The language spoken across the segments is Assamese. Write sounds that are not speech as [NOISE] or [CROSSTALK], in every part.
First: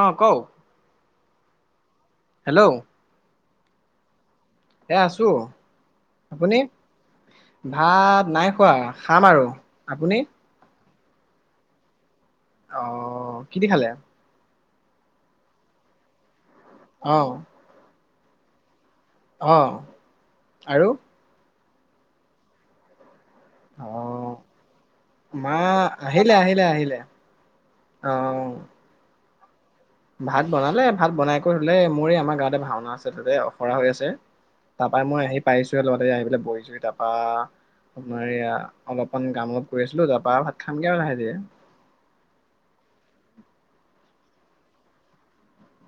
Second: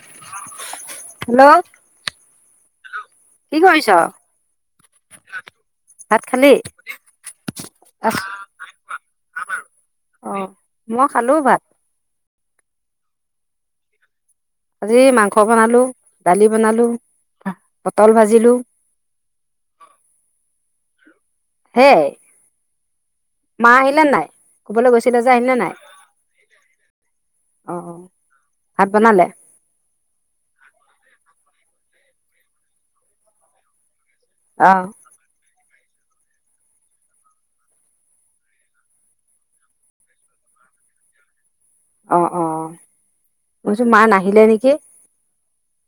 অ কও হেল্ল' হেল্ল' কি কৰিছ? এ আছো ভাত খালি আপুনি? ভাত নাই খোৱা খাম আৰু আপুনি? অ মই খালো ভাত ৷ অহ কি দি খালে? আজি মাংস বনালো দালি বনালো হা কল ভাজিলো অঁ আৰু? হেয়াই মা অ আহিলে নাই কবালে গৈছিলে যে আহিলে মা নাই? আহিলে আহিলে আহিলে অ ভাত বনালে? ভাত বনালে ভাত বনাই লাই মোৰই আমাৰ গাঁৱতে ভাওনা আছোতে অখৰা হৈ আছে ৷ অ তাৰ পৰাই মই আহি পাইছো লগতে আহি পেলাই বহিছো তাপা আপোনাৰ এয়া অলপমান কাম অলপ কৰি আছিলো তাৰপা ভাত খামগে আৰু লাহে ধীৰে৷ অ-অ মছো মা নাহিলে নেকি৷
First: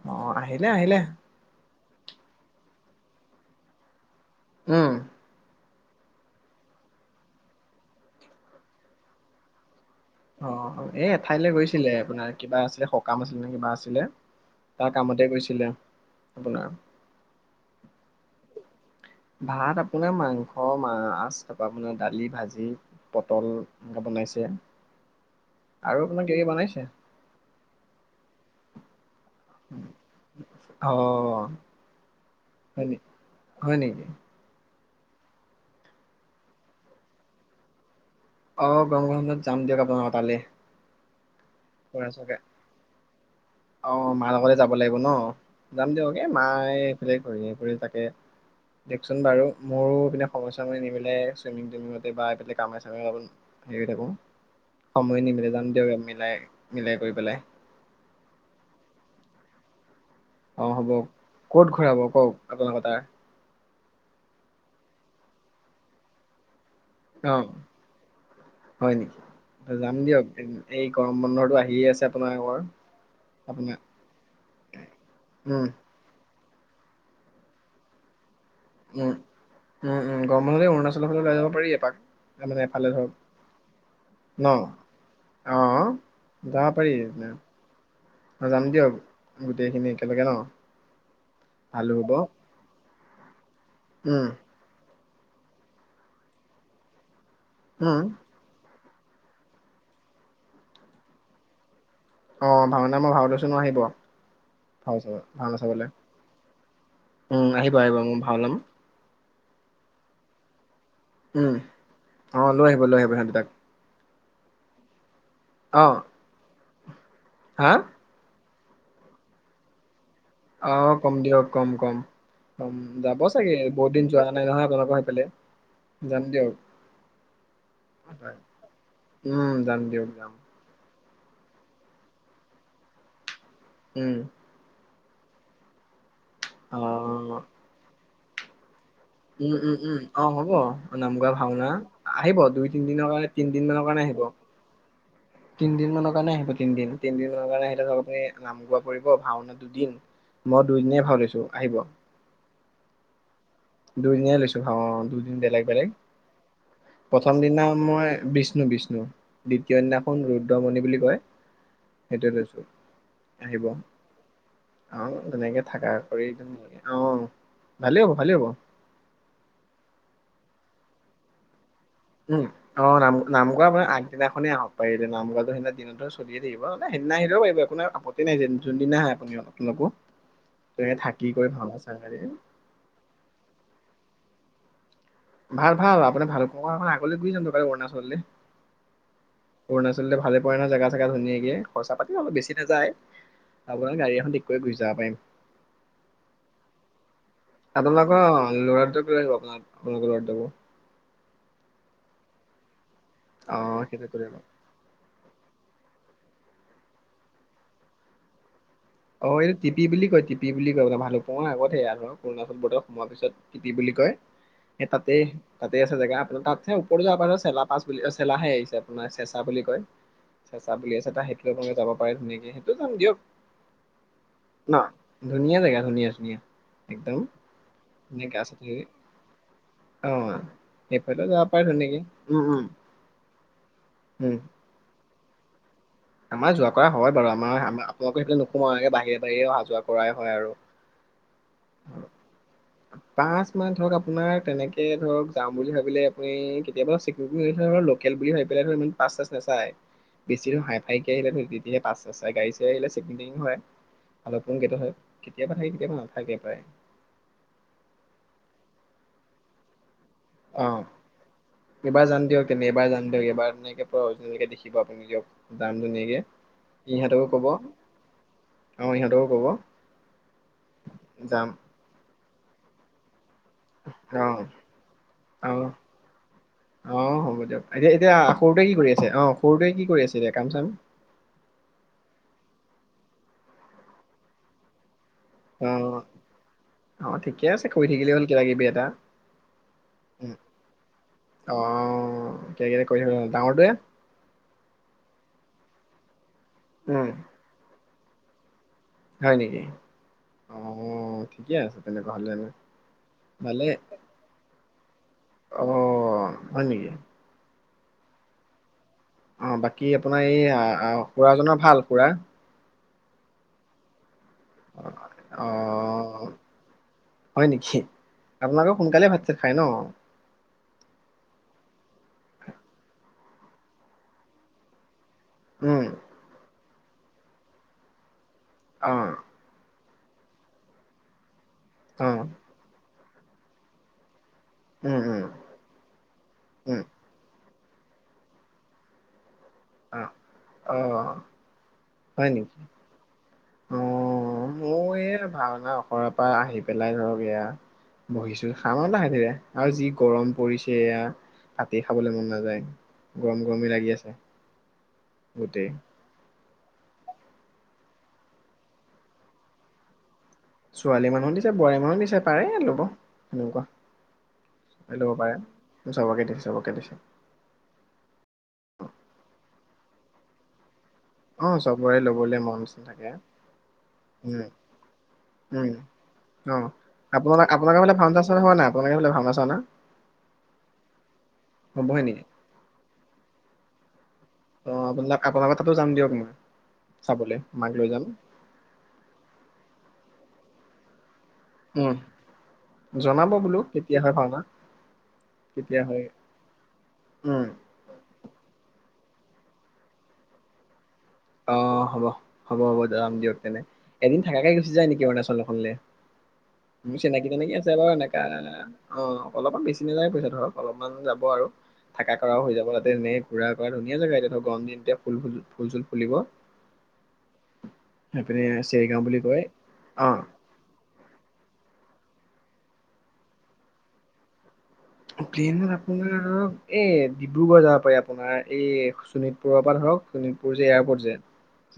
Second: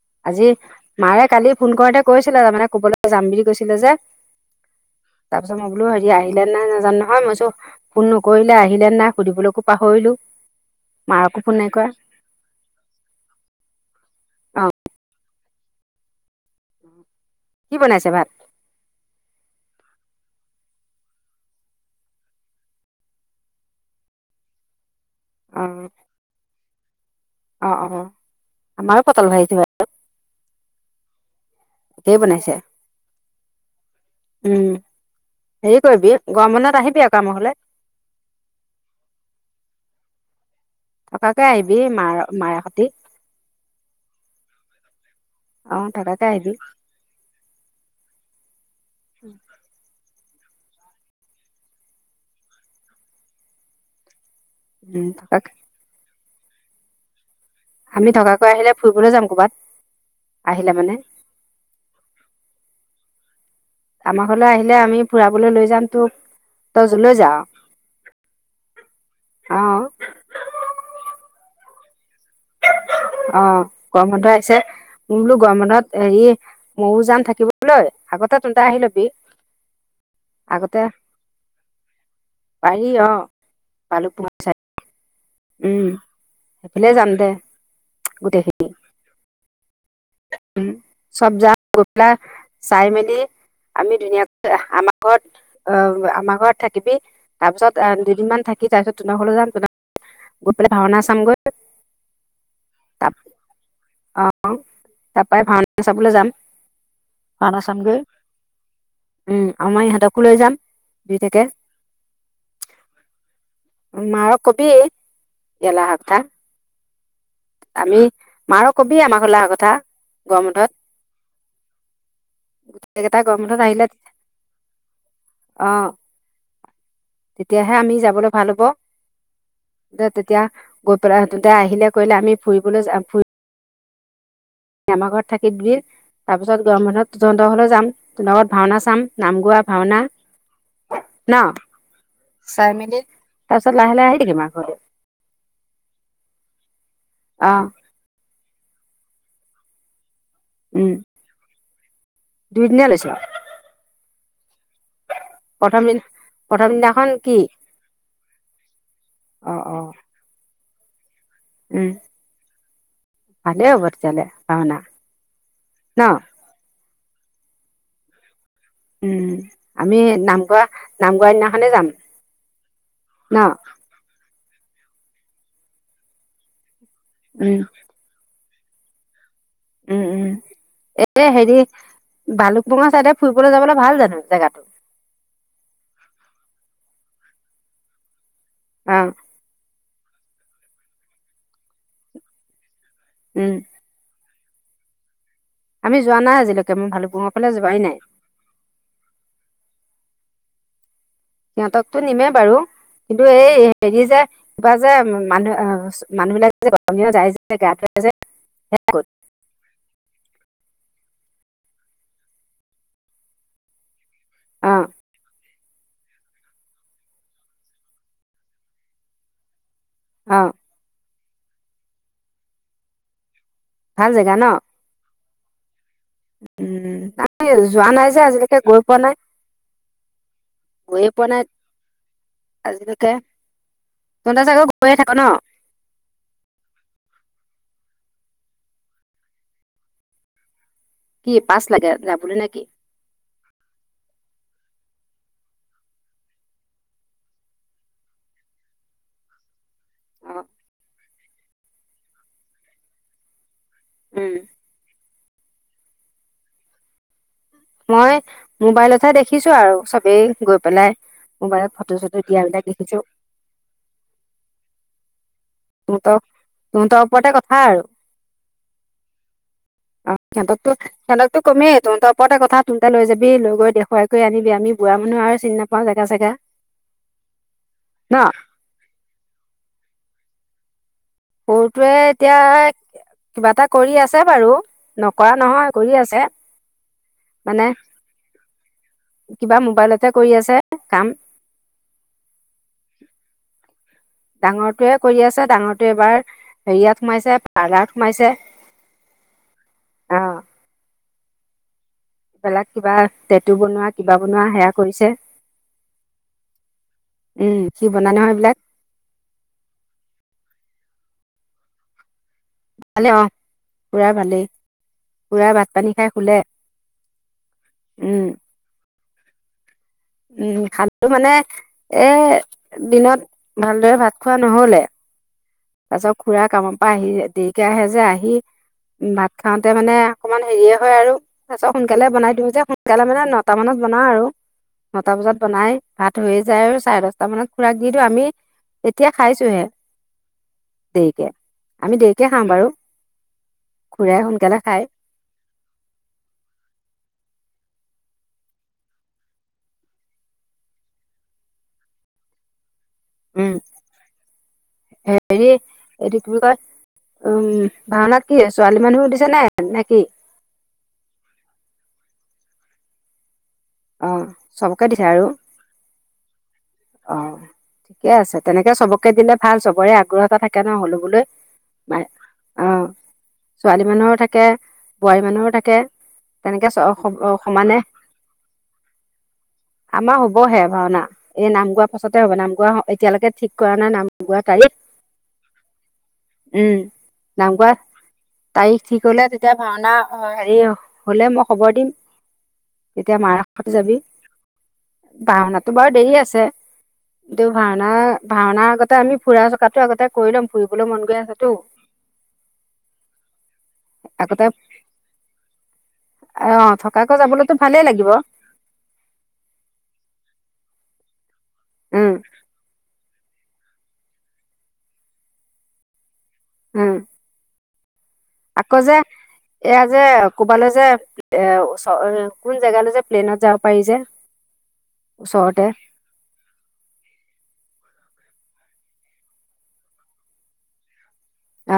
অ আজি আহিলে আহিলে মাৰে কালি ফোন কৰতে কৈছে ছিলে তাৰ মানে ক'বলৈ যাম বুলি কৈছিলে যে উম তাৰপিছত মই বোলো হেৰি আহিলে নাই নাজানো নহয় মই চো ফোন নকৰিলে আহিলে নাই সুধিবলৈকো পা অ হয় এ এঠাইলৈ কৰা গৈছিলে আপোনাৰ কিবা আছিলে সকাম আছিলে নে কিবা আছিলে ৷ অ তাৰ কামতে গৈছিলে ৷ কি বনাইছে ভাত? ভাত আপোনাৰ মাংস মাছ তাৰপা আপোনাৰ দালি ভাজি পটল এনেকে বনাইছে ৷ অহ অ অ আমাৰ পটল ভাজিছো আউ অ একেই বনাইছে হয় নি হয় নেকি উম৷ হেৰি কৰিবি গৰম বনত আহিবি আক কাম ঘলে ৷ অ গৰমবন্ধত যাম দিয়ক আপোনাৰ ক তালে থকাকে আহিবি ফুৰা মাৰ চকা মাৰে সতি ৷ অ মা লগতে যাব লাগিব ন? অ যাম দিয়কে থকাকে এ আহিবি মায়ে এইফালে ঘূৰি ফুৰে তাকে দিয়কচোন বাৰু মোৰো এপিনে সময় চময় নিমিলে চুইমিং টুইমিঙ বা কামে চামে হেৰি হৈ থাকো। উম সময় থকাকে নিমিলে যাম দিয়ক মিলাই। মিলাই কৰি পেলাই। আমি থকাকৈ আহিলে ফুৰিবলৈ যাম কৰ'বাত। অ আহিলে হ'ব মানে ক'ত ঘূৰাব কওক আপোনালোকৰ তাৰ আমাৰ ঘৰলৈ আহিলে আমি ফুৰাবলৈ লৈ যাম তোক তই যলৈ অ যাৱ হয় নেকি যাম অ দিয়ক এই গৰম বন্ধটো আহি হি আছে আপোনাৰ অ গৰম বন্ধ আহিছে মই বোলো গৰম উম বন্ধত হেৰি ময়ো যাম থাকিবলৈ আগত উম উম উম গৰম বন্ধতে আগতে অৰুণাচলৰ ফালে ওলাই যাব পাৰি এপাক মানে পাৰি এফালে অ ধৰক ভালুকপুং ন অ উম যাব সেইফালে পাৰি যাম দে গোটেইখিনি গোটেইখিনিয়ে চব যাম গৈ‌ হ'ব পেলাই চাই মেলি [UNINTELLIGIBLE] আমি উম ধুনীয়াকৈ আমাক ঘৰত অ আমাৰ ঘৰত থাকিবি। তাৰ পিছত উম দুদিনমান থাকি তাৰ পিছত তোমাৰ ঘৰলে যাম গৈ পেলাই ভাওনা চামগৈ অ ভাওনা ত মই ভাও লৈছো নহয় আহিব অ ভাওনা চাবলৈ উম ভাওনা আহিব আহিব চামগৈ মই ভাও লম। উম আমাৰ ইহঁতকো লৈ যাম। দুইটাকে উম অ লৈ আহিব লৈ আহিব সিহঁত দুটাক। মাৰক কবি ইয়ালে অ আহা কথা। হা আমি মাৰক কবি আমাৰ ঘৰলে অহা কথা। গৰম বন্ধত অহ কম দিয়ক কম কম কম এইকেইটা যাব গৰম চাগে বন্ধত আহিলে বহুত দিন যোৱা নাই নহয় আপোনালোকৰ সেইফালে অ যাম দিয়ক তেতিয়াহে আমি যাবলৈ ভাল হ'ব উম যাম দিয়ক যাম। তেতিয়া গৈ পেলাই ইহঁত দুটাই আহিলে কৰিলে আমি ফুৰিবলৈ যাম ফুৰি উম। আমাৰ ঘৰত থাকি দিবি তাৰ পিছত অ গৰম বন্ধত তহন্তৰ ঘৰলৈও যাম। [UNINTELLIGIBLE] ভাওনা চা উম- উম -উম অহ হব নামগোৱা ন ভাওনা আহিব দুই চাই তিন মেলি দিনৰ কাৰণে তিনদিন তাৰপিছত মানৰ লাহে কাৰণে লাহে আহি আহিব। থাকিম আৰু ঘৰলৈ তিনদিনমানৰ কাৰণে আহিব তিনদিন। তিনদিনৰ অ কাৰণে আহি থাকক আপুনি। নাম গোৱা পৰিব ভাওনা দুদিন। মই উম দুইদিনে ভাও লৈছোঁ আহিব। দুইদিনীয়া লৈছো দুইদিনে লৈছোঁ। ইটো হ দুদিন বেলেগ- প্ৰথম বেলেগ দিনা প্ৰথম দিনাখন কি প্ৰথম দিনা মই বিষ্ণু -বিষ্ণু অ অ দ্বিতীয় দিনাখন দমণি বুলি কয়। উম সেইটোয়ে দিছো আহিব ভালেই আৰু হ'ব তেতিয়াহ'লে ভাওনা অহ তেনেকে থাকা ন কৰি দিমগে। অহ, ভালেই হব- ভালেই হব। উম, আমি নামগোৱা- নামগোৱা দিনাখনে যাম। উম, অহ নাম ন -নামগোৱা মানে আগদিনাখন। আপুনি আহক পাৰিলে নাম গানটো সেদিনা দিনতো চলিয়ে থাকিব। এ সেইদিনা আহিলেও উম আহিব আপোনাৰ আপত্তি নাই যেন যোনদিনা আহে আপুনি অহ উম -উম এ হেৰি ভাওনা চাই মেলি ভালুকবমা চাইডে ফুৰিবলৈ যাবলৈ ভাল জানো। জেগাটো। ভাল ভাল আপোনাৰ ভাল [UNINTELLIGIBLE] অৰুণাচললে আওঁ। অৰুণাচলতে ভাল পৰে ন জেগা চেগা ধুনিয়াকে খৰচা পাতি অলপ বেছি নাযায়। উম আপোনাৰ গাড়ী এখন দি গৈ গুচি যাব পাৰিম। আমি যোৱা নাই আজিলৈকে মই ভালুকপুং আপোনালোকৰ অহ লৰটোকো লৈ লব আপোনাৰ আপোনালোকৰ লৰাটোকো। সিহঁতকতো নিমেই বাৰু। কিন্তু এই অ', হেৰি সেইটো যে কৰিব কিবা যে মানুহ আহ মানুহ বিলাকে যে [UNINTELLIGIBLE] অহ, এইটো টিপি বুলি কয় টিপিপ। বুলি কয় মানে ভালুকপুংৰ আগতে সেয়া আৰু অৰুণাচল বৰ্ডাৰ সোমোৱা পিছত টিপি বুলি কয়। অ সেই তাতে তাতে আছে জেগা আপোনাৰ তাতচে ওপৰতো যাব পাৰে চেলা পাছ বুলি চেলাহে আহিছে আপোনাৰ চেচা বুলি কয়। অ চেচা বুলি আছে তাহেইত। [UNINTELLIGIBLE] যাব পাৰে ধুনীয়াকে সেইটো যাম দিয়ক। ভাল জেগা ন। ধুনীয়া জেগ ধুনীয়া ধুনীয়া উম একদম আমি যোৱা নাই যে ধুনীয়াকে আহ আজিলৈকে চতে গৈ পোৱা নাই গৈয়ে পোৱা সেইফালও নাই যাব পাৰে ধুনীয়াকে উম উম আজিলৈকে উম তহঁতে চাগে গৈয়ে থাক ন আমাৰ যোৱা কৰা হয় বাৰু আমাৰ আমাৰ আপোনালোকৰ সেইফালে নোসোমাযে বাহিৰে বাহিৰে অহা যোৱা কৰাই হয় আৰু কি পাছ লাগে যাবলৈ নে। পাঁচ মাহ ধৰক আপোনাৰ তেনেকে ধৰক যাম বুলি ভাবিলে আপুনি কেতিয়াবা চেকৰতি লোকেল বুলি ভাবিপেলাই‌ ধৰি পেলায় পাচ চাছ নাচাই। অ বেছি হাই ফাইকে আহিলে ধৰি লবি তেতিয়া পচ চাচ চাই গাডী চাৰি চেকিং টেকিং হয়। উম ভলপোঙ কেইটা হয় কেতিয়াবা থাকে কেতিয়াবা নাথাকে প্ৰায় মই মোবাইলতহে দেখিছো আৰু চব অ এইবাৰ চটো যাম দিয়া দিয়ক বিলাক তেনে এবাৰ দেখিছো যাম দিয়ক এইবাৰ এনেকে তই অৰজিনেল কে দেখি পাবি নিজেও তহঁতৰ তহঁতৰ ওপৰতে কথা আৰু অ ইহঁতকো ক'ব সিহঁতকো সিহতকতটো যাম কমেই তহঁতক ওপৰত কথা তহঁতে লৈ যাব অ আৰু চিনি আহ নাপাওঁ জেগা চেগা অ হ'ব দিয়ক এতিয়া এতিয়া ন সৰুটোৱে কি কৰি আছে অ সৰুটোৱে কি কৰি আছে এতিয়া কাম চাম সৰুটোৱে এতিয়া কিবা এটা কৰি আছে বাৰু নকৰা অ নহয় কৰি আছে আহ ঠিকে মানে আছে কৰি থাকিলে হ'ল কিব কিবি এটা। কিবা মোবাইলতে উ কৰি আছে কাম অ কেই কৰি থাকিলে হ'ল ডাঙৰটোয়ে ডাঙৰটোৱে কৰি আছে ডাঙৰটোৱে এবাৰ হেৰিয়াত উম সোমাইছে পাৰ্লাৰ সোমাইছে হয় নেকি অ ঠিকে আছে তেনেকুৱা হ'লে এইবিলাক কিবা টেঁটু ভালে বনোৱা কিবা বনোৱা সেয়া কৰিছে উম অ হয় নেকি কি বনাই ন সেইবিলাক অ বাকী আপোনাৰ এই খুৰাজনৰ ভাল খুৰা ভালে অ খুৰাৰ ভালেই অ খুৰা ভাত পানী খাই শুলে হয় নেকি উম আপোনালোকে সোনকালে ভাত খাই ন? উম খালো মানে এ দিনত ভালদৰে ভাত খোৱা নহলে। উম তাৰ পিছত খুৰা কাম প আহি দেকি আহে যে আহি অ ভাত খাওঁতে মানে অকমান হেৰিয়ে হয় আৰু তাৰপাছত অ সোনকালে বনাই দিওঁ যে সোনকালে মানে নটা মানত বনাওঁ আৰু উম নটা উম বজাত বনাই ভাত হৈয়ে যায় উম আৰু চাৰে দচটা মানত খুৰাক দিদেও আমি এতিয়া খাইছোহে অ অ দেৰিকে আমি হয় দেৰিকে খাম নেকি বাৰু। অ খুৰাই সোনকালে খায় মোৰ এই ভাওনা অখৰা পৰা আহি পেলাই ধৰক এয়া বহিছো খাম আৰু লাহে ধীৰে। আৰু যি গৰম পৰিছেয়া ভাতেই খাবলে মন নাযায়। গম উম গৰমি লাগি আছে। হেৰি গোটেই এইটো কিব কয় উম ভাওনাত কি ছোৱালী মানুহো দিছে নাই নে কি? ছোৱালী মানুহ দিছে বোৱাৰী মানুহো দিছে পাৰে লব। সনেকুৱা অ চবকে দিছে লব আৰু পাৰে চাবকে দিছে চাবকে দিছে। অ', ঠিকে আছে তেনেকে চবকে দিলে ভাল চবৰে আগ্ৰহ এটা থাকে ন হ'লো। বোলৈ অ চবৰে লবলৈ মন নিচি অ', থাকে ছোৱালী মানুহৰো উ থাকে বোৱাৰী মানুহৰো উম থাকে অ তেনেকে আপোনা সমানে আপোনালোকে [UNINTELLIGIBLE] হ নাই? আপোনালোকৰ ফালে ভাওনা চাওনা আমাৰ হবহে ভাওনা, এই নাম গোৱাৰ হ'বহে পাছতে নেকি হ'ব নাম গোৱা এতিয়ালৈকে ঠিক কৰা নাই নাম। নাম গোৱা অ তাৰিখ আপোনালোক আপোনালোকৰ তাতো যাম দিয়ক মই উম চাবলৈ নাম মাক গোৱা লৈ যাম তাৰিখ ঠিক হলে তেতিয়া ভাওনা অ হেৰি অ। হলে মই খবৰ দিম, উম তেতিয়া জনাব মাৰ বোলো যাবি কেতিয়া হয় ভাওনা ভাওনাটো কেতিয়া বাৰু হয় দেৰি আছে। কিন্ত উম ভাওনা ভাওনাৰ আগতে আমি ফুৰা চকাতটো আগতে কৰি লম ফুৰিবলৈ মন গ অ হ'ব হ'ব হ'ব যাম দিয়ক তেনে। এদিন আগতে থাকাকে গুচি যায় নেকি অৰুণাচলখনলে? অ', মোৰ থকাকৈ চিনাকি তেনোকি যাবলৈতো আছে ভালেই বাৰু লাগিব এনেকা। অ অলপমান বেছি নাযায় পইচা, ধৰক অলপমান যাব আৰু। উম, থাককা কৰাও হৈ যাব তাতে পুৰা কৰা ধুনীয়া জেগা এতিয়া গৰমদিন এতিয়া ফুল ফুলো- খুলিব উম। আকৌ যে চেৰিগাঁও বুলি কয় এয়া যে অ কবালে যে এ ওচ কোন জেগালে যে প্লেইনত যাব পাৰি যে? ওচৰতে প্লেইনত আপোনাৰ এই ডিব্ৰুগড় যাব পাৰি আ। আপোনাৰ এই শোণিতপুৰৰ পৰা ধৰক শোণিতপুৰ যে এয়াৰপৰ্ট যে।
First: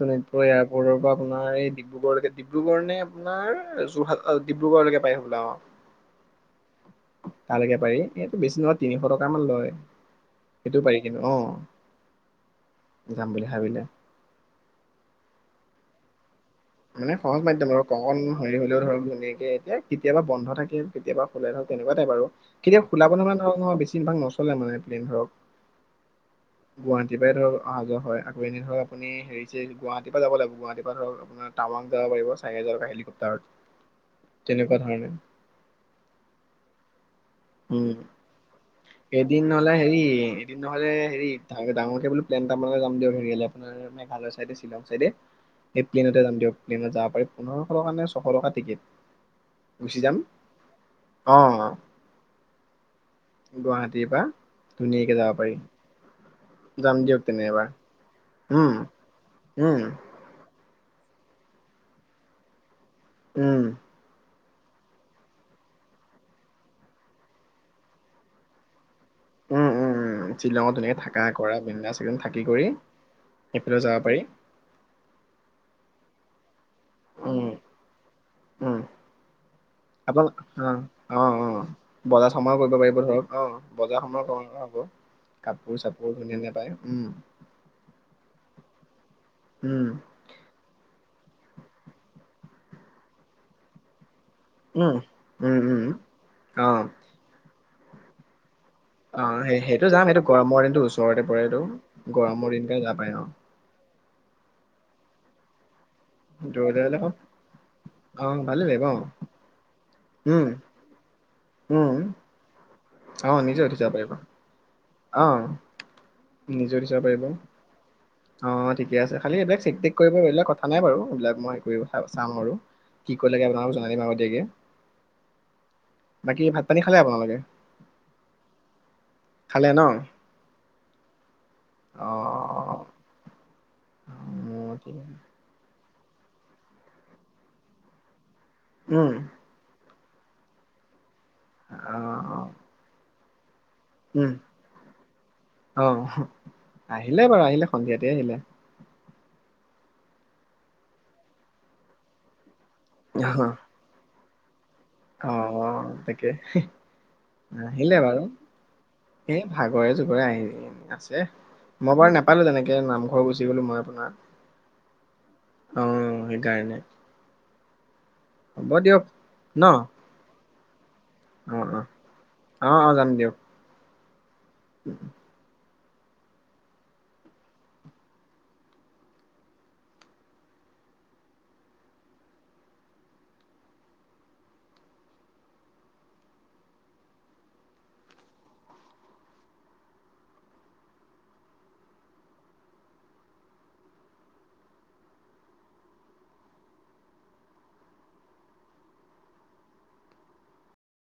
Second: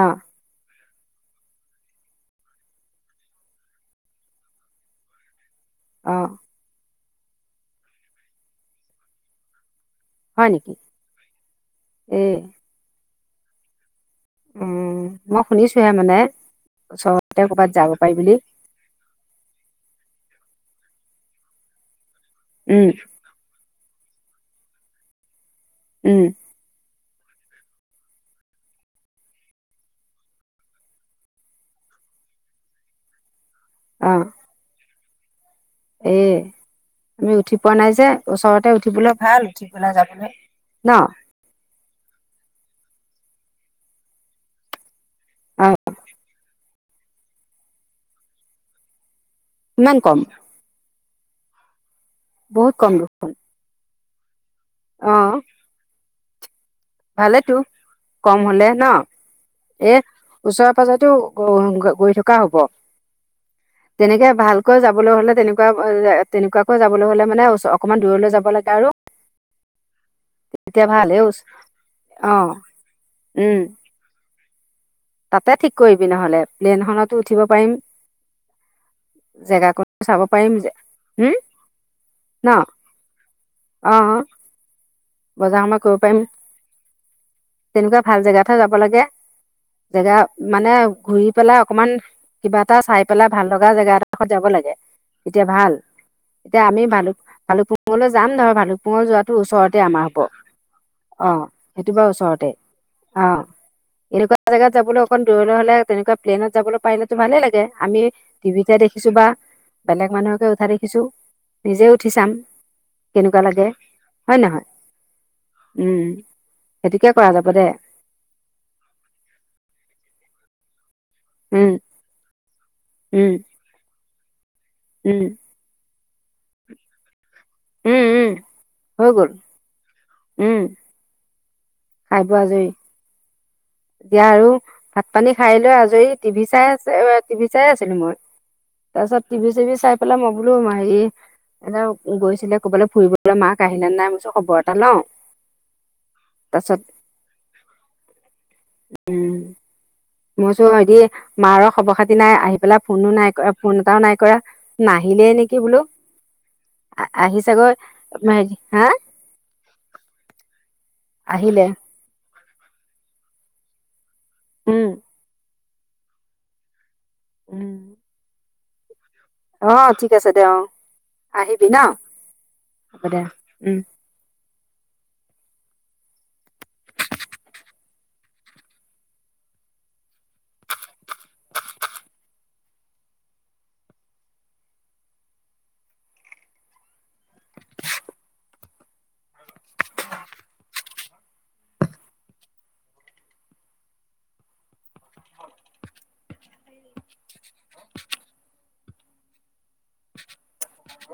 অ', এআৰ ৰৰ পৰা আপোনাৰ এই ডিব্ৰুগড়লৈকে ডিব্ৰুগড় নে আপোনাৰ যোৰহাট ডিব্ৰুগড়লৈকে পাই থাব বো অ আহ। তালৈকে পাৰি। এইটো বেছি নহয় তিনিশ টকা মান লয়। হয় নেকি? সেইটো পাৰি কিন্তু অ এ যাম বুলি ভাবিলে। উম মই শুনিছোহে মানে। মানে ওচৰতে সমাজ মাধ্যম ক'ৰবাত ধৰক যাব পাৰি ককন বুলি হেৰি হলেও ধৰক ধুনীয়াকে এতিয়া কেতিয়াবা বন্ধত থাকে কেতিয়াবা হলে ধৰক তেনেকুৱা টাইপ আৰু কেতিয়া উম, খোলা বনহা নহ নহয়ছি [UNINTELLIGIBLE] িন ভাগ নচলে মানে প্লেইন ধৰক উম গুৱাহাটীৰ পৰাই ধৰক অহা যোৱা হয় আক এই ধৰক আপুনি হেৰি চ গুৱাহাটীৰ পৰা যাব লাগিব গুৱাহাটীৰ পৰা ধৰক আপোনাৰ টাৱাং যাব পাৰ চাৰহেজৰকা হেলিকপ্তাৰত তেনেকুৱা ধৰণে এ আমি উঠি পোৱা উম নাই যে ওচৰতে উঠ এদিন নহলে হেৰি এদিন নহলে ন অ', হেৰি ডাঙৰকে বো প্লেন আপোনালোক যাম দিয় হেৰিয়লে আপোনাৰ মেঘালয় চাইদে শ্বিলং চাইডে ৷ এই প্লেনতে যাম দিয়ক ৷ যাব পাৰি পোন্ধৰশ টকা নে ছশ টকা টিকট ৷ ইমান কম? অ বহুত কম দ গুৱাহাটীৰ পৰা ধুনীয়াকে অ', যাব পাৰি ৷ ভালেতো কম হলে উম ন উম এ ওচৰ পাজতো গৈ থকা হ'ব ৷ উম তেনেকে ভাল ৷ তই যাবলৈ হলে তেনেকুৱা তেনেকুৱাকৈ যাবলৈ হলে মানে অকমান দূৰলৈ যাব লাগে আৰু উম-উম-উম শ্বিলঙত তেতিয়া তেনেকে ভাল এই থাকা কৰা বিন্দাচ অ থাকি কৰি উম সেইফালেও যাব পাৰি ৷ তাতে ঠিক কৰিবি নহলে৷ লেনখনতো উঠিব উম পাৰিম উম জেগাকো আপোন চাব পাৰিম অ অ হম অ বজাৰ সমাৰ ন? কৰিব পাৰিব ধৰক অ অ বজাৰ সমনৰ কব হ'ব [UNINTELLIGIBLE] বজাৰ সমাৰ কৰিব চাপোৰ পাৰিম ধুনীয়া ধুনীয়া পায় উম তেনেকুৱা ভাল জেগাতহে যাব লাগে উম জেগা মানে ঘূৰি পেলাই অকমান কিবা এটা চাই পেলাই ভাল লগা জেগাত যাব লাগে উম তেতিয়া উম ভাল উম এতিয়া অ আমি ভালুক ভালুকপু মলৈ যাম ধৰ ভালক মোৰ যোৱাতো ওচৰত। এইটো যাম এইটো গৰমৰ দিনটো ওচৰতে পৰে টো। সেইটো বাৰু এইটো ওচৰতে গৰমৰ দিন কাৰণে যাব পাৰে অ। এনেকুৱা জেগাত যাবলৈ অকণ দূৰলৈ হ'লে তেনেকুৱা প্লেইনত যাবলৈ দৌৰালে পাৰিলেতো ভালেই লাগে। আমি অ ভালে টিভিতহে লাগিব অ দেখিছো বা বেলেগ উম মানুহকে উঠা দেখিছো। নিজে উম উঠি চাম। অ কেনেকুৱা নিজে লাগে উঠি যাব পাৰিব হয়, নহয়? অ উম, নিজে উঠি সেইটোকে পাৰিব কৰা যাব দে। অ, ঠিকে আছে। খালি এইবিলাক চেক টেক কৰিব, বেলেগ কথা নাই বাৰু। এইবিলাক মই হেই উম কৰি চাম আৰু কি উম কৰিলে কেনেকুৱা হব জনাই দিম আও। গে উম। বাকী ভাত পানী খালে আপোনালোকে? উম। উম। হৈ গ'ল। খালে ন উম। অ খাই বৈ আজৰি। এতিয়া আৰু উম ঠিক ভাত আছে। পানী খাই লৈ আজৰি টিভি চাই আছে টিভি চাই আছিলো মই। উম তাপিছত টিভি চিভি চাই পেলাই মই বোলো মাৰি অ এ অ গৈছিলে ক'বালৈ ফুৰিব কমাক উম অ। তাৰপিছত আহিলে বাৰু, আহিলে সন্ধিয়াতে আহিলে। উম। মই চো হদি মাৰৰ খবৰ খাতি নাই আহি পেলাই ফোনো নাই অহ কৰা, ফোন এটাও নাই কৰা। নাহিলে অ, নেকি বোলো তাকে। আহি চাগৈ আহিলে বাৰু। হেৰি হা এ ভাগৰে জগৰে আহি আছে। যে আহিলে মবাই নাই। নাপালো তেনেকে। নামঘৰ গুচি গলো মই আপোনাৰ। উম। অ, সেইকাৰণে। উম। হ'ব দিয়ক। ন অ ঠিক আছে দে অ অ আহিবি ন অ হ'ব দে উম। উম।